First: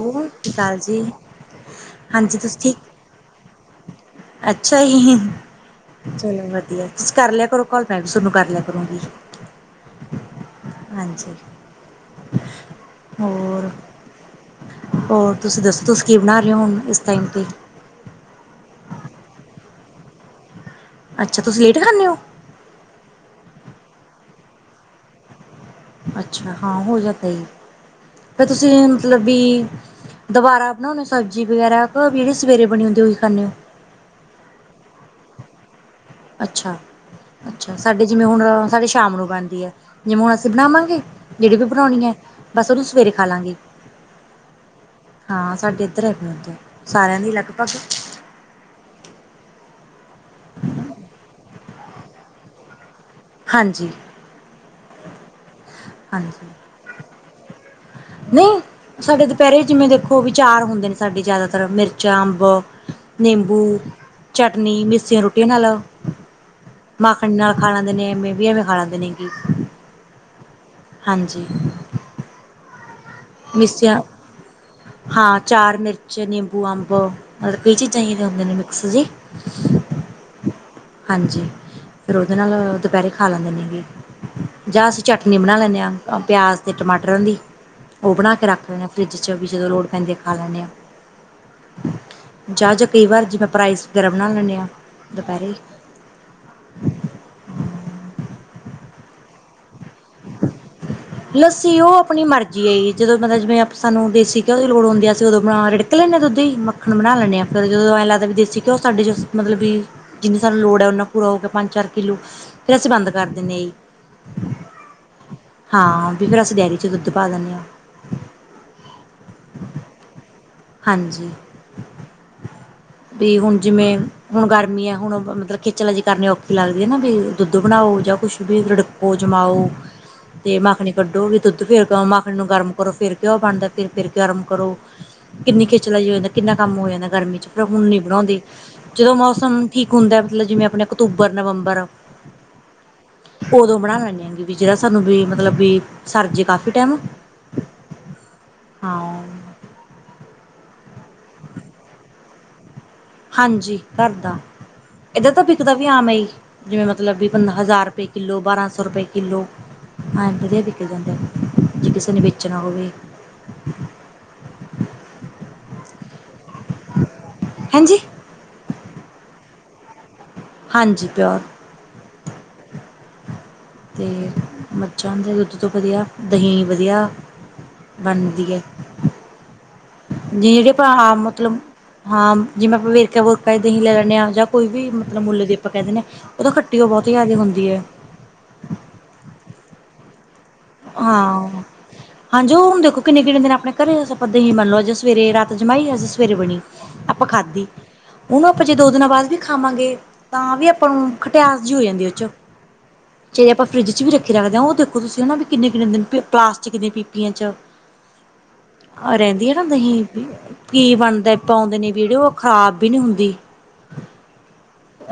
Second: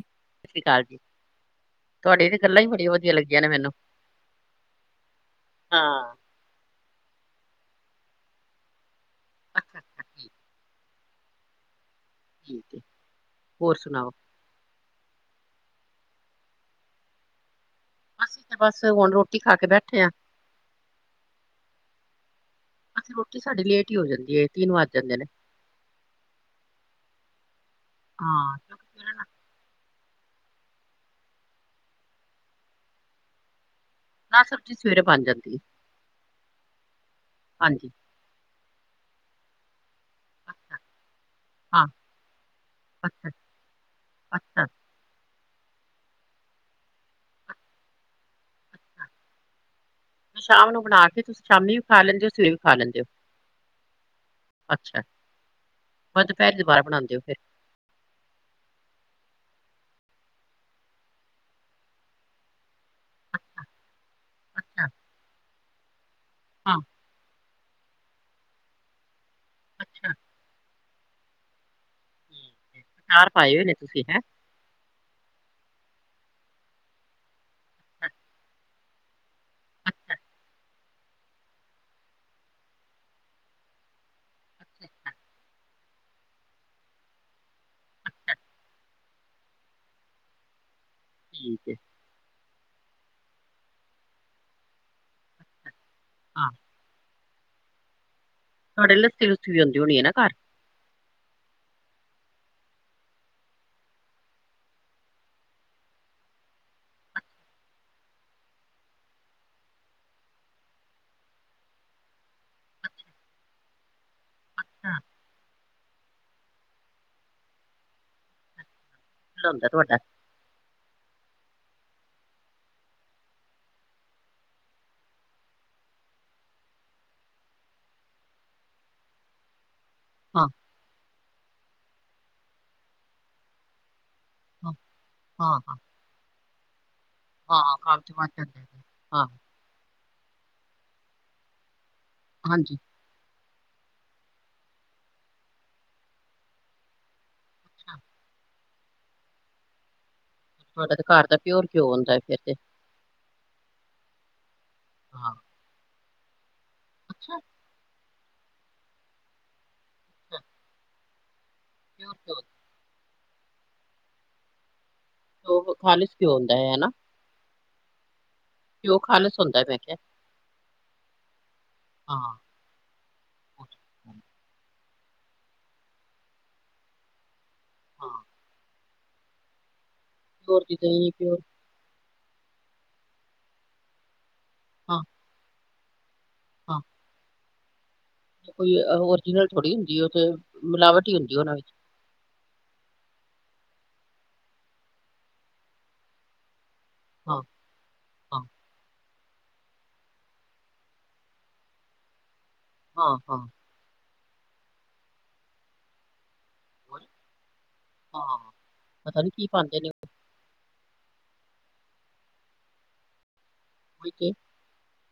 ਬਹੁਤ ਪਿਤਾ ਜੀ। ਤੁਹਾਡੀਆ ਹਾਂਜੀ ਤੇ ਤੁਸੀਂ ਗੱਲਾਂ ਹੀ ਠੀਕ ਬੜੀਆਂ ਵਧੀਆ ਲੱਗੀਆਂ ਨੇ ਮੈਨੂੰ। ਅੱਛਾ ਜੀ, ਹਾਂ। ਚਲੋ ਵਧੀਆ। ਤੁਸੀਂ ਕਰ ਲਿਆ ਕਰੋ ਕੌਲ ਮੈਂ ਵੀ ਤੁਹਾਨੂੰ ਕਰ ਲਿਆ ਕਰੂੰਗੀ। ਹ ਹ ਹ। ਹਾਂਜੀ। ਠੀਕ ਹੋਰ ਸੁਣਾਓ? ਹੋਰ ਤੁਸੀਂ ਦੱਸੋ ਤੁਸੀਂ ਕੀ ਬਣਾ ਰਹੇ ਹੋ ਹੁਣ ਇਸ ਟਾਈਮ 'ਤੇ? ਅਸੀਂ ਤੇ ਬਸ ਹੁਣ ਰੋਟੀ ਖਾ ਕੇ ਬੈਠੇ ਆ। ਅੱਛਾ ਤੁਸੀਂ ਲੇਟ ਖਾਂਦੇ ਹੋ। ਰੋਟੀ ਸਾਡੀ ਲੇਟ ਹੀ ਹੋ ਜਾਂਦੀ ਹੈਏ ਤਿੰਨ ਵੱਜ ਜਾਂਦੇ ਨੇ। ਅੱਛਾ ਹਾਂ ਹੋ ਜਾਂਦਾ ਜੀ ਫਿਰ ਹਾਂ, ਤੁਸੀਂ ਕਿਉਂਕਿ ਸਵੇਰੇ ਮਤਲਬ ਨਾ, ਵੀ। ਦੁਬਾਰਾ ਬਣਾਣੇ ਸਬਜ਼ੀ ਵਗੈਰਾ ਜਿਹੜੇ ਸਵੇਰੇ ਬਣੀ ਹੁੰਦੀ ਓਹੀ ਖਾਣੇ ਓ। ਨਾ ਸਬਜ਼ੀ ਸਵੇਰੇ ਬਣ ਜਾਂਦੀ ਆ। ਅੱਛਾ-ਅੱਛਾ ਸਾਡੀ। ਜਿਵੇਂ ਹੁਣ ਸਾਡੇ ਸ਼ਾਮ ਨੂੰ ਬਣਦੀ ਐ ਜਿਵੇਂ ਹੁਣ ਅਸੀਂ ਅੱਛਾ, ਬਣਾਵਾਂਗੇ। ਜਿਹੜੀ ਵੀ ਹਾਂ, ਬਣਾਉਣੀ ਐ ਬਸ ਉਹਨੂੰ ਸਵੇਰੇ ਖਾ ਅੱਛਾ, ਲਵਾਂਗੇ। ਅੱਛਾ। ਹਾਂ ਸਾਡੇ ਇੱਧਰ ਐ ਉਥ ਸਾਰਿਆਂ ਦੀ ਲਗਭਗ ਸ਼ਾਮ ਨੂੰ ਬਣਾ ਕੇ ਤੁਸੀਂ ਸ਼ਾਮੀ ਵੀ ਖਾ ਲੈਂਦੇ ਹੋ ਸਵੇਰੇ ਵੀ ਖਾ ਲੈਂਦੇ ਹੋ। ਹਾਂਜੀ ਅੱਛਾ [unintelligible] ਹਾਂਜੀ ਦੁਪਹਿਰੇ ਦੀ ਬਾਹਰ ਬਣਾਦੇ ਓ ਫਿਰ। ਨਹੀਂ ਸਾਡੇ ਦੁਪਹਿਰੇ ਜਿਵੇਂ ਦੇਖੋ ਵੀ ਚਾਰ ਹੁੰਦੇ ਨੇ ਸਾਡੇ ਜ਼ਿਆਦਾਤਰ ਮਿਰਚ ਅੰਬ ਨਿੰਬੂ, ਚਟਨੀ, ਅੱਛਾ, ਮਿੱਸੀਆਂ ਰੋਟੀਆਂ ਨਾਲ ਹਾਂ, ਮਾਖਣ ਨਾਲ ਖਾ ਲੈਂਦੇ ਨੇ ਐਵੇਂ ਵੀ ਐਵੇਂ ਖਾ ਲੈਂਦੇ ਨੇ ਕੀ। ਅੱਛਾ। ਹਾਂਜੀ। ਠੀਕ ਏ। ਅਚਾਰ ਪਾਏ ਹੋਏ ਨੇ ਮੀਸੀਆ ਤੁਸੀਂ, ਹੈਂ? ਹਾਂ ਚਾਰ, ਮਿਰਚ, ਨਿੰਬੂ, ਅੰਬ ਮਤਲਬ ਕਈ ਚੀਜ਼ ਅੱਛਾ, ਐਹੀ ਜਿਹੀ ਹੁੰਦੀਆਂ ਨੇ ਮਿਕਸ ਜੀ। ਹਾਂਜੀ ਫਿਰ ਉਹਦੇ ਨਾਲ ਦੁਪਹਿਰੇ ਖਾ ਲੈਂਦੇ ਨੇ। ਜਾਂ ਅਸੀਂ ਅੱਛਾ, ਚਟਨੀ ਬਣਾਈ ਲੈਣੇ ਪਿਆਜ਼ ਤੇ ਟਮਾਟਰ ਦੀ ਉਹ ਬਣਾ ਕੇ ਰੱਖ ਲੈਂਦੇ। ਫਰਿੱਜ 'ਚ ਵੀ ਜਦੋਂ ਲੋੜ ਪੈਂਦੀ ਖਾ ਲੈਂਦੇ ਆ। ਠੀਕ ਏ। ਜਾ ਜਾ ਕਈ ਵਾਰ ਜਿਵੇਂ ਆਪਾਂ ਰਾਈਸ ਵਗ਼ੈਰਾ ਬਣਾ ਲੈਣੇ ਹਾਂ ਦੁਪਹਿਰੇ। ਹਾਂ। ਸਾਡੇ ਲੱਸੀ ਲੁੱਸੀ ਵੀ ਹੁੰਦੀ ਹੋਣੀ ਨਾ ਘਰ। ਲੱਸੀ ਉਹ ਆਪਣੀ ਮਰਜ਼ੀ ਐ ਜੀ ਜਦੋਂ ਮਤਲਬ ਜਿਵੇਂ ਸਾਨੂੰ ਦੇਸੀ ਘਿਓ ਦੀ ਲੋੜ ਹੁੰਦੀ ਆ ਅਸੀਂ ਉਦੋਂ ਬਣਾ ਰ ਨਿਕ ਲੈਂਦੇ ਦੁੱਧ ਹੀ ਮੱਖਣ ਬਣਾ ਲੈਂਦੇ ਆ ਫਿਰ ਜਦੋਂ ਐਂ ਲੱਗਦਾ ਦੇਸੀ ਘਿਓ ਸਾਡੇ ਮਤਲਬ ਵੀ ਜਿੰਨੀ ਸਾਨੂੰ ਲੋੜ ਐ ਓਨਾ ਪੂਰਾ ਹੋ ਗਿਆ ਪੰਜ ਚਾਰ ਕਿੱਲੋ ਫਿਰ ਅਸੀਂ ਬੰਦ ਕਰ ਦਿੰਦੇ ਆ ਜੀ। ਅੱਛਾ। ਹਾਂ, ਵੀ ਫਿਰ ਅਸੀ ਡੇਅਰੀ ਚ ਦੁੱਧ ਪਾ ਦਿੰਦੇ ਹਾਂ। [unintelligible] ਤੁਹਾਡਾ। ਹਾਂਜੀ। ਵੀ ਹੁਣ ਜਿਵੇਂ ਹੁਣ ਗਰਮੀ ਐ ਹੁਣ ਮਤਲਬ ਖੇਚਲਾ ਜੀ ਕਰਨੀ ਔਖੀ ਲੱਗਦੀ ਆ ਨਾ ਵੀ ਦੁੱਧ ਬਣਾਓ ਜਾਂ ਕੁਛ ਰਿਡਕੋ ਵੀ ਜਮਾਓ। ਹਾਂ ਤੇ ਮਾਖਣੀ ਕੱਢੋ ਵੀ ਦੁੱਧ ਫਰ ਕਿਉਂ ਮਾਖਣੀ ਨੂੰ ਗਰਮ ਕਰੋ ਫਿਰ ਘਿਓ ਬਣਦਾ ਫਿਰ ਫਿਰ ਗਰਮ ਹਾਂ ਕਰੋ। ਹਾਂ ਕਿੰਨੀ ਖਿਚਲਾਾਈ ਹੋ ਜਾਂਦਾ, ਕਿੰਨਾ ਕੰਮ ਹੋ ਜਾਂਦਾ ਗਰਮੀ 'ਚ ਹਾਂ ਪਰ ਹਾਂ ਹੁਣ ਨੀ ਕੰਮ ਚ ਵੱਧ ਬਣਾਉਂਦੀ, ਜਾਂਦਾ ਹੈ। ਜਦੋਂ ਹਾਂ ਮੌਸਮ ਠੀਕ ਹੁੰਦਾ ਮਤਲਬ ਜਿਵੇਂ ਆਪਨਾ ਅਕਤੂਬਰ, ਨਵੰਬਰ ਹਾਂਜੀ। ਓਦੋਂ ਬਣਾ ਲੈਨੇ ਆਂਗੀ ਵੀ ਜੇੜਾ ਸਾਨੂੰ ਵੀ ਮਤਲਬ ਵੀ ਸਰਜੇ ਕਾਫੀ ਟੈਮ। ਅੱਛਾ। ਹਾਂ ਤਹਾਡਾ ਤੇ ਘਰ ਦਾ ਪਿਓਰ ਘਿਉ ਹੁੰਦਾ ਫਿਰ ਤੇ ਹਾਂਜੀ ਘਰ ਦਾ ਏਧਰ ਹਾਂ ਤਾਂ ਬਿਕਦਾ ਵੀ ਆਮ ਹੀ ਜਿਵੇਂ ਮਤਲਬ ਵੀ ਅੱਛਾ ਹਜ਼ਾਰ ਰੁਪ ਕਿੱਲੋ ਬਾਰ੍ਹਾਂ ਸੌ ਰੁਪਏ ਕਿੱਲੋ ਐ ਅੱਛਾ ਦੇ ਬਿਕ ਜਾਂਦਾ ਜੇ ਕਿਸੇ ਪਿਓਰ ਨੇ ਘਿਓ ਵੇਚਣਾ ਹੋਵੇ। ਖਾਲਿਸ ਘਿਉਂ ਹੁੰਦਾ ਹੈ ਨਾ ਹਂਜੀ ਕਿ ਉਹ [inaudible] ਖਾਣ ਹੁੰਦਾ ਮੈਂ ਕਿਹਾ ਹਾਂਜੀ ਪਿਓਰ ਹਾਂ। ਉਹ ਤੇ ਅਤੇ ਹੈ। ਮੱਝਾਂ ਦੇ ਦੁੱਧ ਤੋਂ ਵਧੀਆ ਦਹੀਂ ਵਧੀਆ ਹਾਂ ਬਣਦੀ ਹੈ। [inaudible] ਪਿਓਰ ਦੀ ਦਹੀਂ ਪਿਓਰ ਮਤਲਬ ਹਾਂ ਜਿਵੇਂ ਵੇਰਕਾ ਵੁਰਕਾ ਦਹੀਂ ਲੈ ਲੈਂਦੇ ਹਾਂ। ਜਾਂ ਕੋਈ ਵੀ ਹਾਂ ਮਤਲਬ ਮੁੱਲ ਦੀ ਆਪਾਂ ਕਹਿ ਦਿੰਦੇ ਹਾਂ। ਉਹ ਤਾਂ ਹਾਂ ਖੱਟੀ ਉਹ ਬਹੁਤ ਜ਼ਿਆਦਾ ਹੁੰਦੀ ਐ। ਕੋਈ ਓਰੀਜਨਲ ਥੋੜ੍ਹੀ ਹੁੰਦੀ ਉਹ ਤੇ। ਮਿਲਾਵਟ ਹੀ ਹੁੰਦੀ ਹਾਂ। ਉਹਨਾਂ ਵਿੱਚ ਹਾਂਜੀ ਉਹ ਹੁਣ ਦੇਖੋ ਕਿੰਨੇ ਕਿੰਨੇ ਦਿਨ ਆਪਣੇ ਘਰ ਆਪਾਂ ਦਹੀ ਮੰਨ ਲਓ ਜੇ ਸਵੇਰੇ ਰਾਤ ਜਮਾਈ ਅੱਜ ਸਵੇਰੇ ਬਣੀ ਆਪਾਂ ਹਾਂ ਖਾਧੀ। ਹਾਂ ਉਹਨੂੰ ਆਪਾਂ ਜੇ ਦੋ ਦਿਨਾਂ ਬਾਅਦ ਵੀ ਖਾਵਾਂਗੇ ਤਾਂ ਵੀ ਆਪਾਂ ਨੂੰ ਖਟਿਆਸ ਜੀ ਹੋ ਜਾਂਦੀ ਆ ਉਹਦੇ ਚੋਂ। ਹਾਂ ਹਾਂ ਜੇ ਆਪਾਂ ਫਰਿੱਜ ਚ ਵੀ ਰੱਖੀ ਰੱਖਦੇ ਹਾਂ ਉਹ ਦੇਖੋ ਤੁਸੀਂ ਵੀ ਕਿੰਨੇ ਕਿੰਨੇ ਦਿਨ ਪਸ ਚ ਕਿਦੇ ਹੋਰ? ਪੀਪੀਆਂ ਚ ਹਾਂ ਪਤਾ ਨੀ ਕੀ ਰਹਿੰਦੀਆਂ ਆ ਨਾ ਪਾਉਂਦੇ ਨੇ ਦਹੀ। ਕੀ ਬਣਦਾ ਪਾਉਂਦੇ ਨੇ ਪੀੜ, ਓ ਖ਼ਰਾਬ ਵੀ ਨੀ ਹੁੰਦੀ। ਠੀਕ ਏ।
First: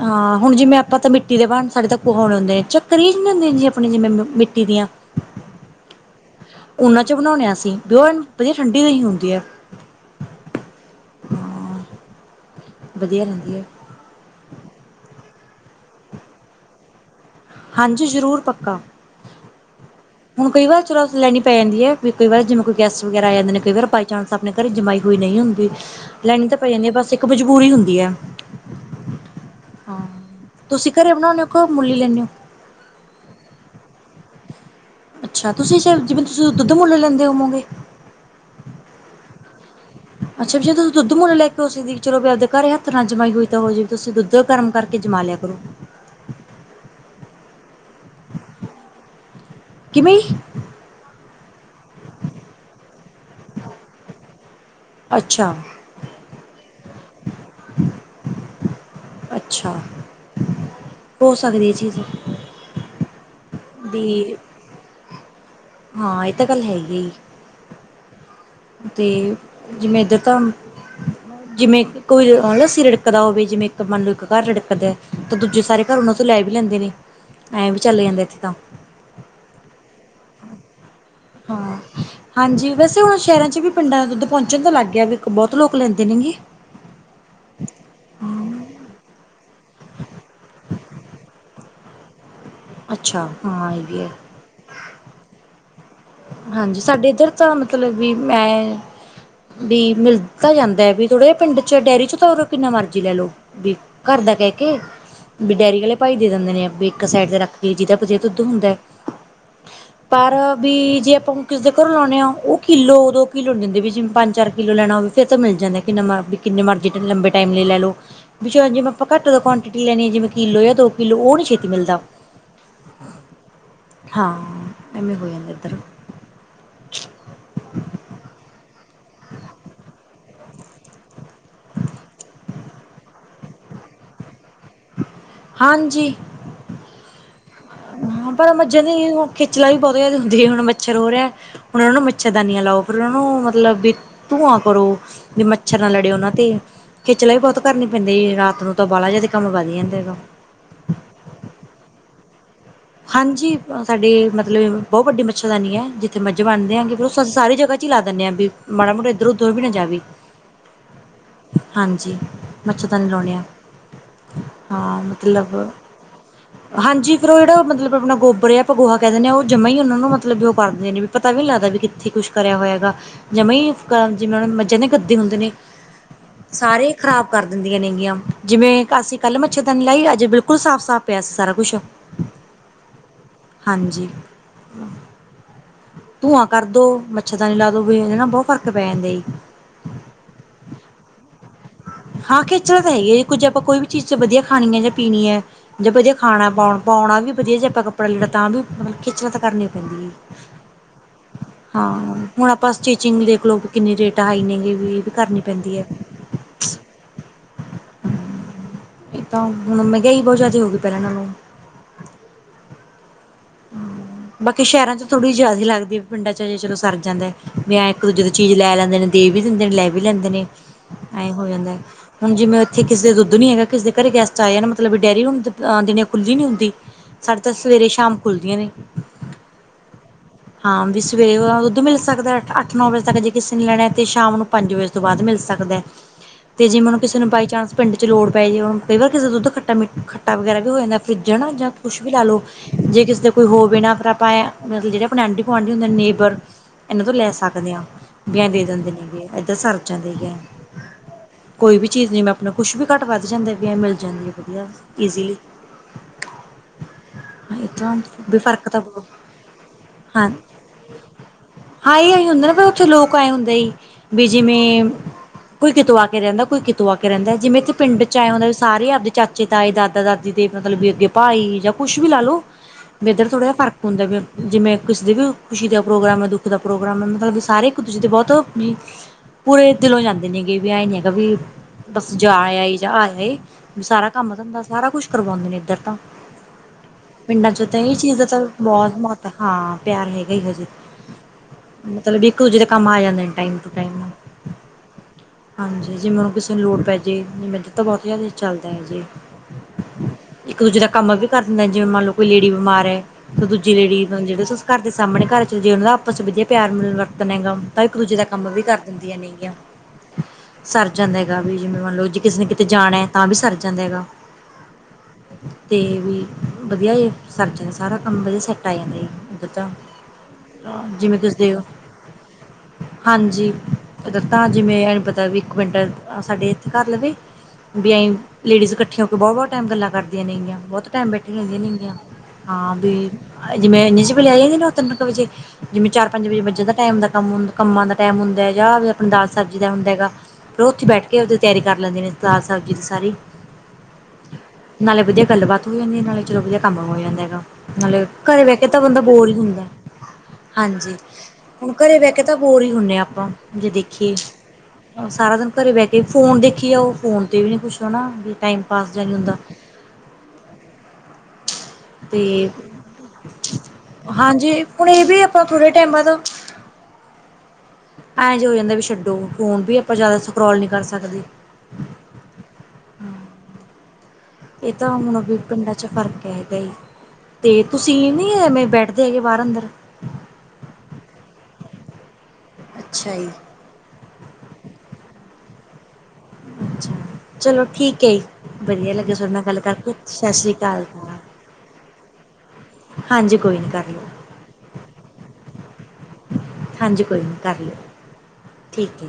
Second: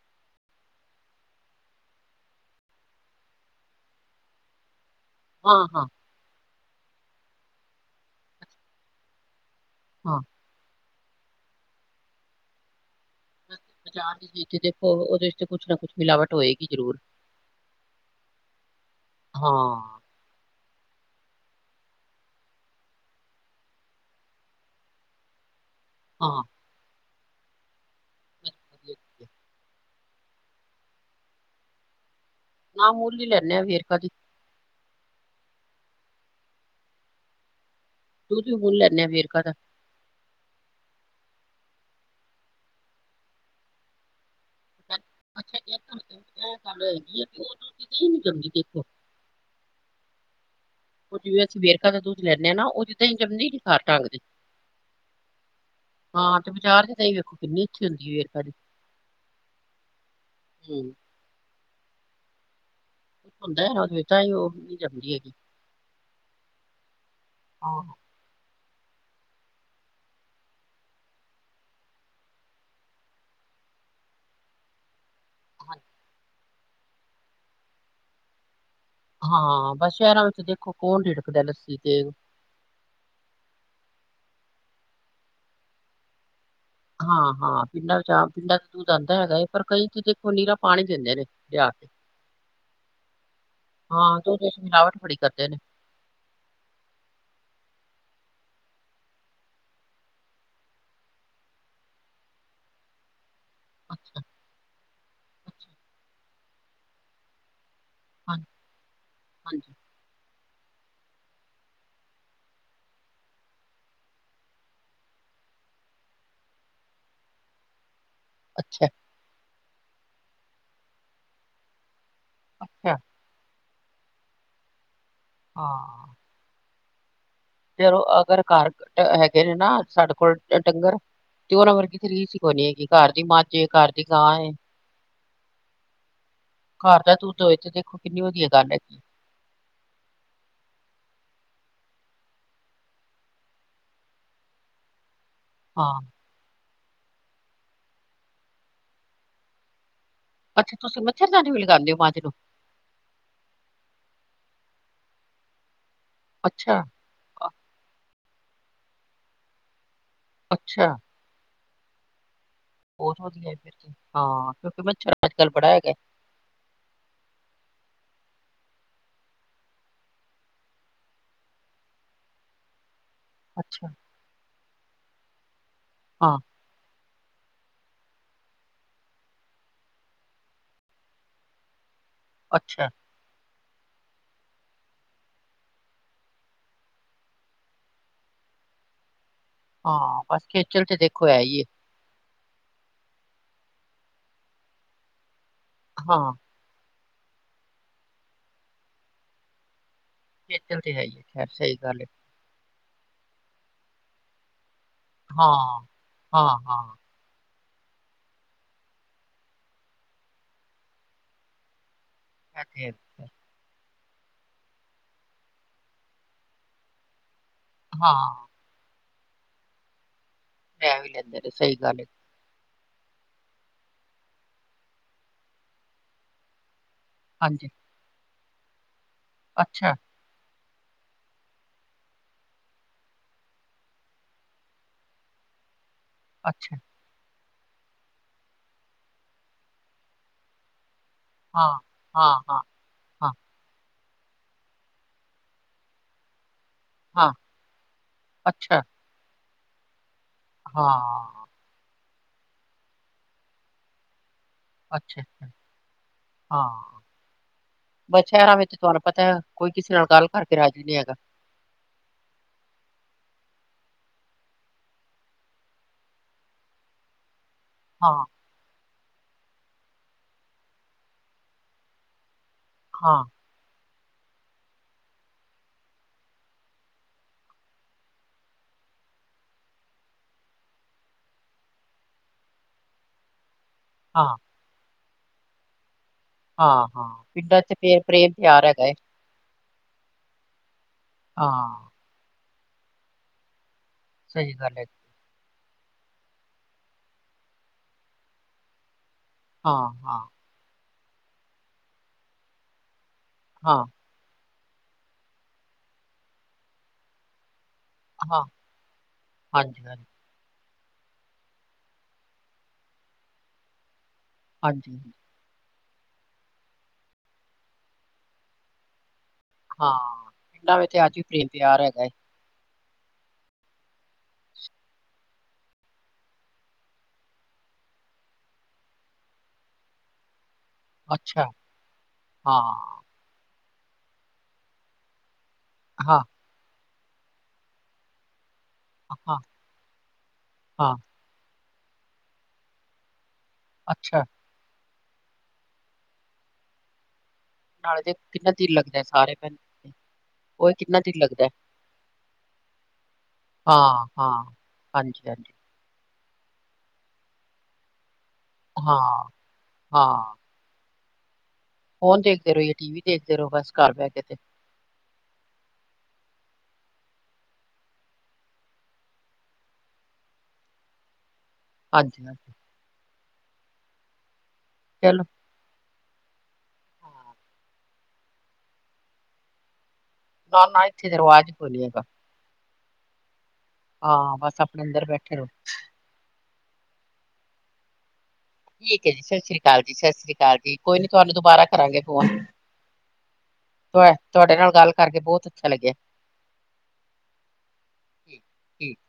ਹਾਂ ਹੁਣ ਜਿਵੇਂ ਆਪਾਂ ਤਾਂ ਮਿੱਟੀ ਦੇ ਬਣ ਸਾਡੇ ਤਾਂ ਕੁਹਾਣੇ ਹੁੰਦੇ ਨੇ ਚੱਕਰ ਹੀ ਨੀ ਹੁੰਦੇ ਆਪਣੇ ਜਿਵੇਂ ਮਿੱਟੀ ਦੀਆਂ। ਹਾਂ, ਹਾਂ। ਉਨਾਂ ਚ ਬਣਾਉਂ ਹ ਅਸੀਂ ਵੀ ਉਹ ਵਧੀਆ ਠੰਡੀ ਦਹੀ ਹੁੰਦੀ ਹੈ। ਹਾਂ ਵਧੀਆ ਲਹਿੰਦੀ ਹੈ। ਦੇਖੋ ਉਹਦੇ ਤੇ ਕੁਛ ਨਾ ਕੁਛ ਮਿਲਾਵਟ ਹੋਏਗੀ ਜ਼ਰੂਰ ਹਾਂਜੀ ਜ਼ਰੂਰ ਪੱਕਾ ਹਾਂ ਹੁਣ ਕਈ ਵਾਰ ਚਲ ਲੈਣੀ ਪੈ ਜਾਂਦੀ ਹੈ ਵੀ ਕਈ ਵਾਰ ਜਿਵੇ ਕੋਈ ਗੈਸ ਵਗੈਰਾ ਆ ਜਾਂਦੇ ਨੇ ਕਈ ਵਾਰ ਬਾਈ ਚਾਂਸ ਤਾਂ ਆਪਣੇ ਘਰੇ ਜਮਾਈ ਹੋਈ ਨਹੀਂ ਹੁੰਦੀ, ਹਾਂ ਲੈਣੀ ਤਾਂ ਪੈ ਜਾਂਦੀ ਬੱਸ ਇੱਕ ਮਜਬੂਰੀ ਹੁੰਦੀ ਹੈ। ਮੈਂ ਵਧੀਆ ਕੀਤੀ ਹੈ। ਹਾਂ, ਤੁਸੀਂ ਘਰੇ ਬਣਾਉਂਦੇ ਹੋ, ਕੀ ਮੁੱਲ ਦੀ ਲੈਂਦੇ ਹੋ? ਨਾ ਮੁੱਲ ਦੀ ਲੈਂਨੇ ਆ ਵੇਰਕਾ ਦੀ। ਅੱਛਾ, ਤੁਸੀਂ ਜਿਵੇਂ ਤੁਸੀਂ ਦੁੱਧ ਮੁੱਲੇ ਲੈਂਦੇ ਹੋਵੋਗੇ। ਦੁੱਧ ਤੁਸੀਂ ਹੁਣ ਲੈਂਦੇ ਆ ਵੇਰਕਾ ਦਾ। ਅੱਛਾ ਵੀ ਜੇ ਤੁਸੀਂ ਦੁੱਧ ਮੋਣ ਲੈ ਕੇ ਸੀ। ਚੋ ਵੀ ਆਪਦੇ ਘਰ ਹੱਥ ਨਾਲ ਜਮਾਈ ਹੋਈ, ਤਾਂ ਹੋ ਜਵੇ ਤੁਸੀਂ ਦੁੱਧ ਗਰਮ ਕਰਕੇ ਜਮਾ ਲਿਆ ਕਰੋ। ਅੱਛਾ ਇਹ ਗੱਲ ਹੋ ਜਾਂਦੀ ਹੈ ਉਹਦੇ ਤੋਂ ਦਹੀਂ ਨਹੀਂ ਜੰਮਦੀ ਦੇਖੋ। ਕਿਵੇਂ। ਉਹ ਜਿਵੇਂ ਅਸੀਂ ਵੇਰਕਾ ਦਾ ਦੁੱਧ ਲੈਂਨੇ ਨਾ ਉਹਦੀ। ਅੱਛਾ [inaudible] ਹਾਂ ਤੇ ਬਾਜ਼ਾਰ ਚ ਦਹੀ ਵੇਖੋ, ਕਿਨੀ ਅੱਛੀ ਹੁੰਦੀ ਏ ਗਾੜੀ। ਅੱਛਾ, ਹੂੰ ਹੋ ਸਕਦੀ ਇਹ ਚੀਜ਼ ਹੁੰਦਾ ਤਾਹੀ ਵੀ ਉਹ ਜਮਦੀ ਹੈਗੀ ਹਾਂ ਇਹ ਤਾਂ ਗੱਲ ਹੈਗੀ ਆਹ ਤੇ ਜਿਵੇ ਇੱਧਰ ਤਾਂ- ਜਿਵੇ ਕੋਈ ਲੱਸੀ ਰਿੜਕਦਾ ਹੋਵੇ ਜਿਵੇ ਇਕ ਮੰਨ ਲਓ ਇਕ ਘਰ ਰਿੜਕਦਾ ਤਾਂ ਦੂਜੇ ਸਾਰੇ ਘਰ ਉਹਨਾਂ ਤੋ ਲੈ ਵੀ ਲੈਦੇ ਨੇ ਐ ਵੀ ਚੱਲ ਜਾਂਦਾ ਇਥੇ ਤਾਂ ਹਾਂ, ਬਸ ਸ਼ਹਿਰਾਂ ਵਿਚ ਦੇਖੋ ਕੌਣ ਰਿੜਕਦਾ ਲੱਸੀ ਤੇ ਹਾਜੀ, ਵੈਸੇ ਹੁਣ ਸ਼ਹਿਰਾਂ 'ਚ ਵੀ ਪਿੰਡਾਂ ਦੇ ਦੁੱਧ ਪਹੁੰਚਣ ਤਾਂ ਲੱਗ ਗਿਆ ਵੀ ਇਕ ਬਹੁਤ ਲੋਕ ਲੈਦੇ ਨੇਗੇ ਹਾਂ-ਹਾਂ ਪਿੰਡਾਂ ਵਿਚ ਪਿੰਡਾਂ 'ਚ ਦੂਧ ਆਉਂਦਾ ਹੈਗਾ ਏ ਪਰ ਕਈ 'ਚ ਦੇਖੋ ਨੀਰਾ ਪਾਣੀ ਦਿੰਦੇ ਨੇ ਜਾ- ਅੱਛਾ ਹਾਂ ਇਹ ਵੀ ਐ। ਮਿਲਾਵਟ ਬੜੀ ਕਰਦੇ ਨੇ ਹਾਂਜੀ ਸਾਡੇ ਇੱਧਰ ਤਾਂ ਮਤਲਬ ਵੀ ਮੈ- ਵੀ ਮਿਲ ਤਾਂ ਜਾਂਦਾ, ਵੀ ਥੋੜੇ ਜਹੇ ਪਿੰਡ 'ਚ ਡੇਅਰੀ 'ਚ ਤਾਂ ਕਿੰਨਾ ਮਰਜ਼ੀ ਲੈ ਲੋ ਘਰ ਅੱਛਾ, ਦਾ ਕਹਿ ਕੇ ਵੀ ਅੱਛਾ, ਡੈਰੀ ਵਾਲੇ ਭਾਈ ਦੇ ਦਿੰਦੇ ਨੇ ਇਕ ਸਾਈਡ ਦਾ ਰੱਖ ਕੇ ਜਿਦਾ ਜੇ ਦੁੱਧ ਹਾਂਜੀ, ਹੁੰਦਾ ਹਾਂਜੀ, ਪਰ- ਵੀ ਜੇ ਆਪਾਂ ਹੁਣ ਕਿਸੇ ਦੇ ਘਰੋ ਲਾਉਨੇ ਆ ਉਹ ਕਿਲੋ ਦੋ ਕਿਲੋ ਨ ਦਿੰਦੇ ਵੀ ਜਿਵੇ ਪੰਜ-ਚਾਰ ਕਿਲੋ ਲੈਣਾ ਹੋਵੇ ਫਿਰ ਤਾਂ ਮਿਲ ਜਾਂਦਾ ਕਿਨਾ ਮਰ ਕਿਨੇ ਮਰਜ਼ੀ ਲੰਬੇ ਟਾਈਮ ਲੈ ਲੈ ਲਓ ਵੀ ਜਿਵੇ ਅੱਛਾ, ਆਪਾ ਘੱਟ ਦਾ ਕੁਆਂਟਿਟੀ ਲੈਣੀ ਹਾਂ ਜਿਵੇ ਕਿਲੋ ਜਾਂ ਦੋ ਕਿਲੋ ਉਹ ਨੀ ਛੇਤੀ ਮਿਲਦਾ ਅਛਾ- ਹਾਂ ਐਵੇਂ ਹੋਇਆ। ਹਾਂ ਚਲੋ ਅਗਰ ਘਰ ਹੈਗੇ ਨੇ ਨਾ, ਸਾਡੇ ਕੋਲ ਡੰਗਰ ਤੇ ਉਹਨਾਂ ਵਰਗੀ ਕੋਈ ਰੀਸ ਈ ਹੁਣ ਇਹ ਘਰ ਦੀ ਮੱਝ ਏ ਘਰ ਦੀ ਗਾਂ ਏ। ਹਾਂਜੀ। ਘਰ ਦਾ ਦੂਧ ਹੋਵੇ ਤੇ ਦੇਖੋ ਕਿੰਨੀ ਹਾਂ ਵਧੀਆ ਪਰ ਗੱਲ ਮੱਝਾਂ ਦੀ ਹੈਗੀ ਖੇਚਲਾ ਵੀ ਬਹੁਤ ਜਾਦਾ ਹੁੰਦੀ ਹੁਣ ਮਛਰ ਹੋ ਰਿਹੈ। ਹੁਣ ਉਹਨਾ ਨੂੰ ਮੱਛਰਦਾਨੀਆਂ ਲਾਓ ਫਿਰ ਉਹਨਾਂ ਨੂੰ ਮਤਲਬ ਵੀ ਧੂੰਆਂ ਕਰੋ ਵੀ ਮੱਛਰ ਨਾਲ ਹਾਂ, ਲੜੇ ਉਹਨਾਂ ਤੇ- ਖੇਚਲਾ ਵੀ ਬਹੁਤ ਕਰਨੀ ਪੈਦੀ ਹੈ, ਜ ਰਾਤ ਨੂੰ ਤਾਂ ਬਾਹਲਾ ਜਾਦਾ ਕੰਮ ਵਧ ਜਾਂਦਾ ਹੈਗਾ। ਅੱਛਾ! ਤੁਸੀਂ ਮੱਛਰਦਾਨੀ ਵੀ ਲਗਾਂਦੇ ਆ ਮੱਝ ਨੂੰ। ਹਾਂਜੀ ਸਾਡੇ ਮਤਲਬ ਬਹੁਤ ਵਡੀ ਮੱਛਰਦਾਨੀ ਐ, ਜਿਥੇ ਮੱਝ ਬਨਦੇ ਅੱਛਾ, ਆਗੇ ਸ ਅ- ਸਾਰੀ ਜਗ੍ਹਾ 'ਚ ਲਾ ਦਿੰਦੇ ਆ ਵੀ ਮਾੜਾ-ਮੋਟਾ ਇਧਰ ਉਧਰ ਵੀ ਨਾ ਜਾਵੇ ਅੱਛਾ! ਹਾਂਜੀ ਮੱਛਰਦਾਨੀ ਬਹੁਤ ਲੋਨੇ ਆ ਵਧੀਆ ਹੈ ਫਿਰ ਤੇ ਹਾਂ ਕਿਉਂਕਿ ਹਾਂ ਮੱਛਰ ਅੱਜ-ਕੱਲ ਮਤਲਬ- ਬੜਾ ਹੈਗਾ। ਹਾਂਜੀ ਫਰੋਇਡੋ [unintelligible] ਮਤਲਬ ਆਪਣਾ ਗੋਬਰ ਜਾ ਆਪਾ ਗੋਹਾ ਕਹਿ ਦਿੰਦੇ ਆ ਉਹ ਜਮਾ ਹੀ ਉਹਨਾ ਨੂੰ ਮਤਲਬ ਜੋ ਉਹ ਕਰਦੇ ਨੇ ਵੀ ਪਤਾ ਵੀ ਨੀ ਕਿਤੇ ਇਥੇ ਕੁਛ ਕਰਿਆ ਹੋਇਆ ਹੈਗਾ ਜਮਾਂ ਈ ਅੱਛਾ, ਜਿਵੇ ਮੱਝਾਂ ਦੇ ਗੱਦੇ ਹੁੰਦੇ ਨੇ ਆ। ਸਾਰੇ ਖਰਾਬ ਕਰ ਦਿੰਦੀਆਂ ਨੇਗੀਆਂ, ਜਿਵੇ ਅਸੀ ਕਲ ਮੱਛਰਦਾਨੀ ਲਾਈ ਅਜ ਬਿਲਕੁਲ ਸਾਫ਼- ਸਾਫ਼ ਪਿਆ ਸਾਰਾ ਕੁਛ- ਅਛਾ- ਹਾਂਜੀ- ਧੂੰਆਂ ਕਰ ਦੋ ਮੱਛਰਦਾਨੀ ਲਾ ਦੋ ਵੀ ਨਾ ਬਹੁਤ ਫ਼ਰਕ ਪੈ ਜਾਂਦਾ ਜੀ। ਹਾਂ ਬਸ ਖੇਚਲ ਤੇ ਦੇਖੋ ਹੈ ਈ ਏ- ਹਾਂ ਖੇਚਲਾ ਤਾਂ ਹੈਗੀ ਜੀ ਕੁੱਝ ਆਪਾ ਕੋਈ ਵੀ ਚੀਜ਼ ਵਧੀਆ ਖਾਣੀ ਹੈ ਜਾਂ ਪੀਣੀ ਹੈ ਜਾਂ ਵਧੀਆ ਹਾਂ ਖਾਣਾ ਪਾਉਣ ਪਾਉਣਾ ਵੀ ਵਧੀਆ ਜੇ ਆਪਾਂ ਕੱਪੜਾ- ਲੀੜਾ ਤਾਂ ਵੀ ਮਤਲਬ ਖੇਚਲਾ ਤਾਂ ਕਰਨੀ ਪੈਂਦੀ ਆ ਜੀ। ਖੇਚਲ ਤੇ ਹੈ ਈ ਐ ਸਹੀ ਗੱਲ ਹੈ। ਹੁਣ ਆਪਾਂ ਸਟਿਚਿੰਗ ਦੇਖ ਲਓ ਵੀ ਕਿਨੀ ਰੇਟ ਹਾਈ ਨੇ ਵੀ ਇਹ ਵੀ ਕਰਨੀ ਹਾਂ, ਪੈਦੀ ਹੈ। ਹਾਂ- ਹਾਂ- ਇਹ ਤਾਂ ਹੁਣ ਮੰਗੇਯਾਈ ਬਹੁਤ ਜ਼ਿਆਦਾ ਹੋ ਗਈ ਪਹਿਲਾਂ ਨਾਲੋਂ ਹਾਂਜੀ-ਹਾਂਜੀ। ਬਾਕੀ ਸ਼ਹਿਰਾਂ 'ਚ ਥੋੜ੍ਹੀ ਜਾਦਾ ਲੱਗਦੀ ਹੈ, ਪਿੰਡਾਂ 'ਚ ਚਲੋ ਸਰ ਜਾਂਦਾ। ਵੀ ਐਂ ਇੱਕ -ਦੂਜੇ ਦੀ ਹਾਂ, ਚੀਜ਼ ਲੈ ਲੈਂਦੇ ਨੇ ਦੇ ਵੀ ਦਿੰਦੇ ਨੇ, ਲੈ ਵੀ ਲੈਂਦੇ ਨੇ, ਲੈ ਵੀ ਐਂ ਲੈਂਦੇ ਹੋ ਨੇ ਜਾਂਦਾ। ਸਹੀ ਗੱਲ ਹੈ। ਹੁਣ ਜਿਵੇਂ ਇੱਥੇ ਕਿਸੇ ਦੇ ਦੁੱਧ ਨੀ ਹੈਗਾ, ਕਿਸੇ ਦੇ ਘਰੇ ਗੈਸਟ ਆਏ ਆ ਨਾ ਮਤਲਬ ਡੇਅਰੀ ਨੂੰ ਦੇਣੀ ਖੁੱਲੀ ਨੀ ਹੁੰਦੀ। ਸਾਡੇ ਤਾਂ ਹਾਂਜੀ, ਸਵੇਰੇ- ਸ਼ਾਮ ਖੁੱਲਦੀਆਂ ਨੇ। ਅੱਛਾ। ਹਾਂ ਵੀ ਸਵੇਰੇ ਅਲਾ ਦੁੱਧ ਮਿਲ ਸਕਦਾ ਅੱਠ- ਨੌ ਵਜੇ ਤੱਕ ਜੇ ਕਿਸੇ ਨੇ ਲੈਣਾ ਤੇ ਸ਼ਾਮ ਨੂੰ ਪੰਜ ਵਜੇ। ਤੋਂ ਬਾਅਦ ਮਿਲ ਸਕਦਾ। ਤੇ ਅੱਛਾ, ਜਿਵੇਂ ਹੁਣ ਕਿਸੇ ਨੂੰ ਬਾਈ ਚਾਂਸ ਪਿੰਡ ਚ' ਲੋੜ ਪੈ ਜਵੇ। ਕਈ ਵਾਰ ਕਿਸੇ ਦਾ ਦੁੱਧ ਖੱਟਾ ਮ ਖੱਟਾ ਵਗੈਰਾ ਵੀ ਹੋ ਜਾਂਦਾ। ਫਿੱ ਜਾਂ ਨਾ ਹਾਂ, ਜਾਂ ਕੁਛ ਵੀ ਲਾ ਹਾਂ, ਲਓ ਹਾਂ, ਜੇ ਕਿਸ ਜ ਹਾਂ, ਕੋ ਹੋ ਬਿ ਨਾ ਫਿਰ ਆਪਾਂ ਜੇੜੇ ਆਪਣੇ ਆਂਢੀ- ਗੁਆਂਂਢੀ ਹੁੰਦੇ ਨੇਬਰ। ਇਹਨਾਂ ਤੋਂ ਲੈ ਹਾਂ, ਸਕਦੇ ਆ ਵੀ ਐਂ ਦੇ ਅੱਛਾ, ਦਿੰਦੇ ਨੇ ਵੀ ਇਏਧਾਂ ਸਰ ਜਾਂਦੇ ਗ। ਹਾਂ। ਕੋਈ ਵੀ ਚੀਜ਼ ਜਿਵੇਂ ਆਪਣਾ ਕੁਛ ਵੀ ਘੱਟ-ਵੱਧ ਜਾਂਦਾ ਵੀ ਐ ਮਿਲ ਜਾਂਦੀ। ਵਧੀਆ। ਅੱਛਾ, ਇਜ਼ੀਲੀ, ਅੱਛਾ, ਹਾਂ। ਇੱਕਾਂ [unintelligible] ਬਸ ਸ਼ਹਿਰਾਂ ਵਿੱਚ ਤੁਹਾਨੂੰ ਪਤਾ ਐ ਕੋਈ ਕਿਸੇ ਨਾਲ ਗੱਲ ਕਰਕੇ ਰਾਜੀ ਨੀ ਹੈਗਾ। ਹਾ ਹੀ ਆ ਹੀ ਹੁੰਦਾ ਨਾ ਪਰ ਉੱਥੇ ਲੋਕ ਆਏ ਹੁੰਦਾ। ਹੀ ਵੀ ਜਿਵੇਂ [unintelligible] ਕੋਈ ਕਿਤੋਂ ਆ ਕੇ ਰਹਿੰਦਾ ਕੋਈ ਕਿਤੋਂ ਆ ਕੇ ਰਹਿੰਦਾ ਜਿਵੇਂ ਪਿੰਡ ਚ ਹਾਂ, ਆਏ ਉਹ ਵੀ ਸਾਰੇ ਆਪਦੇ ਚਾਚੇ ਤਾਏ ਦਾਦਾ- ਦਾਦੀ ਦੇ ਮਤਲਬ ਵੀ ਅੱਗੇ ਭਾਈ ਜਾਂ ਕੁੱਛ ਵੀ ਲਾ ਲੋੋ। ਹਾਂ, ਵਦਰ ੋੜ੍ਹਾਹਾਰਕ [unintelligible] ਹੁੰਦਾ ਵੀ ਜਿਵੇ ਕਿਸੇ ਦੇ ਵੀ ਖੁਸ਼ੀ ਦਾ ਪ੍ਰੋਗਰਾਮ ਹੈ ਦੁੱਖ ਦਾ ਪ੍ਰੋਗਰਾਮ ਹੈ ਮਤਲਬ ਲੱਗ ਸਾਰੇ ਇਕ ਦੂਜੇ ਦੇ ਬਹੁਤ ਪੂਰੇ ਦਿਲੋ ਜਾਂਦੇ ਨੇ ਗ ਵੀ ਐਂ ਨ ਹੈਗਾ ਵੀ ਬੱਸ ਜਾ ਆਇਆ ਜਾ ਆਇਆ ਏ [unintelligible] ਸਾਰਾ ਕਮ ਹਾਂ, ਧੰਦਾ ਸਾਰਾ ਕੁਛ ਕਰਵਾਉਦੇ ਨੇ ਇਧਰ ਤਾਂ ਹਾਂ ਹਾਂ ਪਿੰਡਾਂ ਪਿੰਡ 'ਚ ਇਹ ਚੀਜ਼ ਦਾ ਤਾਂ ਬਹੁਤ [unintelligible] ਮਤਲਬ ਹਾਂ ਪਿਆਰ ਹੈਗਾ ਹੀ ਹਜੇ ਹਾਂ, ਚਲੋ ਇੱਕ- ਦੂਜੇ ਦੇ ਕੰਮ ਆ ਜਾਂਦੇ ਨੇ ਮਿੰਟਾਂ ਚ' ਮਿੰਟਾਂ। [unintelligible] ਸਹੀ ਗਲ ਹੈ। ਹਾਂਜੀ। ਜੇ ਮੈਨੂੰ ਕਿਸੇ ਨੂੰ ਲੋੜ ਪੈ ਜੇ ਮੈਂ ਦਿੱ ਤਾਂ ਬਹੁਤ ਚੱਲਦਾ ਹੈ ਜੀ। [unintelligible] ਹਾਂ- ਹਾਂ। ਇੱਕ ਦੂਜੇ ਦਾ ਕੰਮ ਵੀ ਕਰ ਦਿੰਦਾ ਜਿਵੇਂ ਮੰਨ ਲੌ ਕੋਈ ਲੇਡੀ ਬਿਮਾਰ ਹੈ ਤੇ ਦੂਜੀ ਹਾਂ, ਲੇਡੀ ਜਿਹੜੇ ਤੁਸੀ ਘਰ ਦੇ ਸਾਹਮਣੇ ਘਰ ਚ ਜੇ ਉਹਨਾਂ ਆਪਸ ਚ ਵਧੀਆ ਪਿਆਰ ਵਰਤਣ ਹੈਗਾ। ਇੱਕ ਦੂਜੇ ਦਾ ਹਾਂ, ਕੰਮ ਵੀ ਕਰ ਦਿੰਦੀਆਂ ਨਹੀਂ ਆ। ਹਾਂਜੀ, ਹਾਂਜੀ, [unintelligible] ਸਰ ਜਾਂਦਾ ਹੈਗਾ ਵੀ ਜਿਵੇਂ ਮੰਨ ਲਓ ਜੇ ਕਿਸੇ ਨੇ ਕਿਤੇ ਜਾਣਾ ਹੈ ਤਾਂ ਵੀ ਸਰ ਜਾਂਦਾ ਹੈਗਾ। ਹਾਂਜੀ, ਹਾਂ। [unintelligible] ਤੇ ਵੀ ਵਧੀਆ ਸਰ ਸਾਰਾ ਕੰਮ ਵਧੀਆ ਸੈੱਟ ਆ ਜਾਂਦਾ। ਹਾਂ। ਪਿੰਡਾਂ ਵਿੱਚ ਅੱਜ ਜਿਵੇਂ ਵੀ ਕੁਸੀ ਪ੍ਰੇਮ ਦਿ ਹੋ ਪਿਆਰ ਹੈਗਾ ਏ। ਹਾਂਜੀ। [unintelligible] ਤਾਂ ਜਿਵੇਂ ਇਹਨੂੰ ਪਤਾ ਵੀ ਇੱਕ ਮਿੰਟ ਸਾਡੇ ਇੱਥੇ ਕਰ ਲਵੇ। ਵੀ ਆਹੀਂ ਲੇਡੀਜ਼ ਇਕੱਠੀਆਂ ਹੋ ਕੇ ਬਹੁਤ ਬਹੁਤ ਟਾਈਮ ਗੱਲਾਂ ਕਰਦੀਆਂ ਨੇ ਗੀਆਂ। ਬਹੁਤ ਟਾਈਮ ਬੈਠੀਆਂ ਅੱਛਾ, ਜਾਂਦੀਆਂ ਨੇ ਗੀਆਂ। ਹਾਂ। ਵੀ ਜਿਵੇਂ ਇਨ ਚ, ਪ ਲਿਆਈੇ। [unintelligible] ਜਿਵੇਂ ਚਾਰ ਹਾਂ, ਪੰਜ ਵਜੇ ਬੱਚੇ ਦਾ ਟਾਈਮ ਹੁੰਦਾ ਕੰਮ ਕੰਮਾਂ ਦਾ ਟਾਈਮ ਹੁੰਦਾ। ਜਾਂ ਫ ਦਾਲ ਹਾਂ, ਸਬਜ਼ੀ ਦਾ ਹੁੰਦਾ ਹੈਗਾ ਫਿਰ ਉਹ ਉੱਥੇ ਹਾਂ, ਬੈਠ ਕੇ ਉਹਦੀ ਤਿਆਰੀ ਕਰ ਲੈਂਦੇ ਨੇ ਦਾਲ ਸਬਜ਼ੀ ਦੀ ਸਾਰੀ। ਅੱਛਾ। ਨਾਲੇ ਵਧੀਆ ਗੱਲਬਾਤ ਹੋ ਜਾਂਦੀ ਹੈ ਨਾਲੇ ਚਲੋ ਵਧੀਆ ਕੰਮ ਹੋ ਜਾਂਦਾ ਹੈਗਾ। ਨਾਲੇ ਮਤਲਬ ਤੇ [unintelligible] ਘਰੇ ਕਿੰਨਾ ਬਹਿ ਕੇ ਚਿਰ ਤਾਂ ਲੱਗਦਾ ਬੰਦਾ ਹੈ ਬੋਰ ਹੀ ਸਾਰੇ ਭੈਣ ਹੁੰਦਾ। ਉਹ ਹਾਂਜੀ ਕਿੰਨਾ ਚਿਰ ਲੱਗਦਾ ਹੈ। ਹੁਣ ਘਰੇ ਬਹਿ ਕੇ ਤਾਂ ਬੋਰ ਹੀ ਹੁੰਦੇ ਹਾਂ ਆਪਾਂ ਜੇ ਹਾਂ ਦੇਖੀਏ। ਹਾਂ ਹਾਂਜੀ ਸਾਰਾ ਦਿਨ ਹਾਂਜੀ ਘਰੇ ਬਹਿ ਕੇ ਫੋਨ ਦੇਖੀ ਜਾਓ ਉਹ ਫੋਨ ਤੇ ਵੀ ਨੀ ਕੁੱਛ ਨਾ ਵੀ ਟਾਈਮ ਪਾਸ ਹਾਂ ਜਿਹਾ ਨਹੀ ਹੁੰਦਾ। ਹਾਂ। ਫੋਨ ਤੇ ਦੇਖਦੇ ਰਹੋ ਜਾਂ ਟੀ ਵੀ ਦੇਖਦੇ ਰਹੋ ਬਸ ਘਰ ਬਹਿ ਕੇ ਤੇ। ਹਾਂਜੀ ਹੁਣ ਇਹ ਵੀ ਆਪਾਂ ਥੋੜ੍ਹੇ ਟਾਈਮਾਂ ਤੋਂ ਐਂ ਜੇ ਹੋ ਜਾਂਦਾ ਵੀ ਛੱਡੋ ਫੋਨ ਵੀ ਆਪਾਂ ਜ਼ਿਆਦਾ ਸਕਰੋਲ ਨਹੀਂ ਕਰ ਸਕਦੇ। ਹਾਂਜੀ-ਹਾਂਜੀ। [unintelligible] ਚਲੋ ਕ ਹੀ ਹਾਂ, ਤੇ ਤੁਸੀਂ ਨੀ ਐਵੇਂ ਬੈਠਦੇ ਹੈਗੇ ਬਾਹਰ ਅੰਦਰ। [unintelligible] ਨਾ-ਨਾ ਇੱਥੇ ਤੇ ਰਿਵਾਜ਼ ਹੀ ਕੋਈ ਨੀ ਹੇਗਾ। ਅੱਛਾ ਜੀ। ਹਾਂ ਬਸ ਆਪਣੇ ਅੰਦਰ ਬੈਠੇ ਰਹੋ। ਅੱਛਾ ਚਲੋ ਠੀਕ ਜੀ। ਵਧੀਆ ਠੀਕ ਹੈ ਲੱਗਿਆ ਜੀ ਤੁਹਾਡੇ ਸਤਿ ਨਾਲ ਸ਼੍ਰੀ ਗੱਲ ਅਕਾਲ ਕਰਕੇ ਜੀ ਸਤਿ ਸ਼੍ਰੀ ਅਕਾਲ ਜੀ ਕੋਈ ਨੀ ਤੁਹਾਨੂੰ ਦੁਬਾਰਾ ਕਰਾਂਗੇ ਫੋਨ। ਹਾਂਜੀ ਕੋਈ ਨੀ ਕਰ। ਲਿਓ ਤ ਤੁਹਾਡੇ ਨਾਲ ਗੱਲ ਕਰਕੇ ਬਹੁਤ ਅੱਛਾ ਲੱਗਿਆ। ਹਾਂਜੀ ਕੋਈ ਨਹੀਂ ਕਰ ਲਿਓ ਠੀਕ ਹੈ।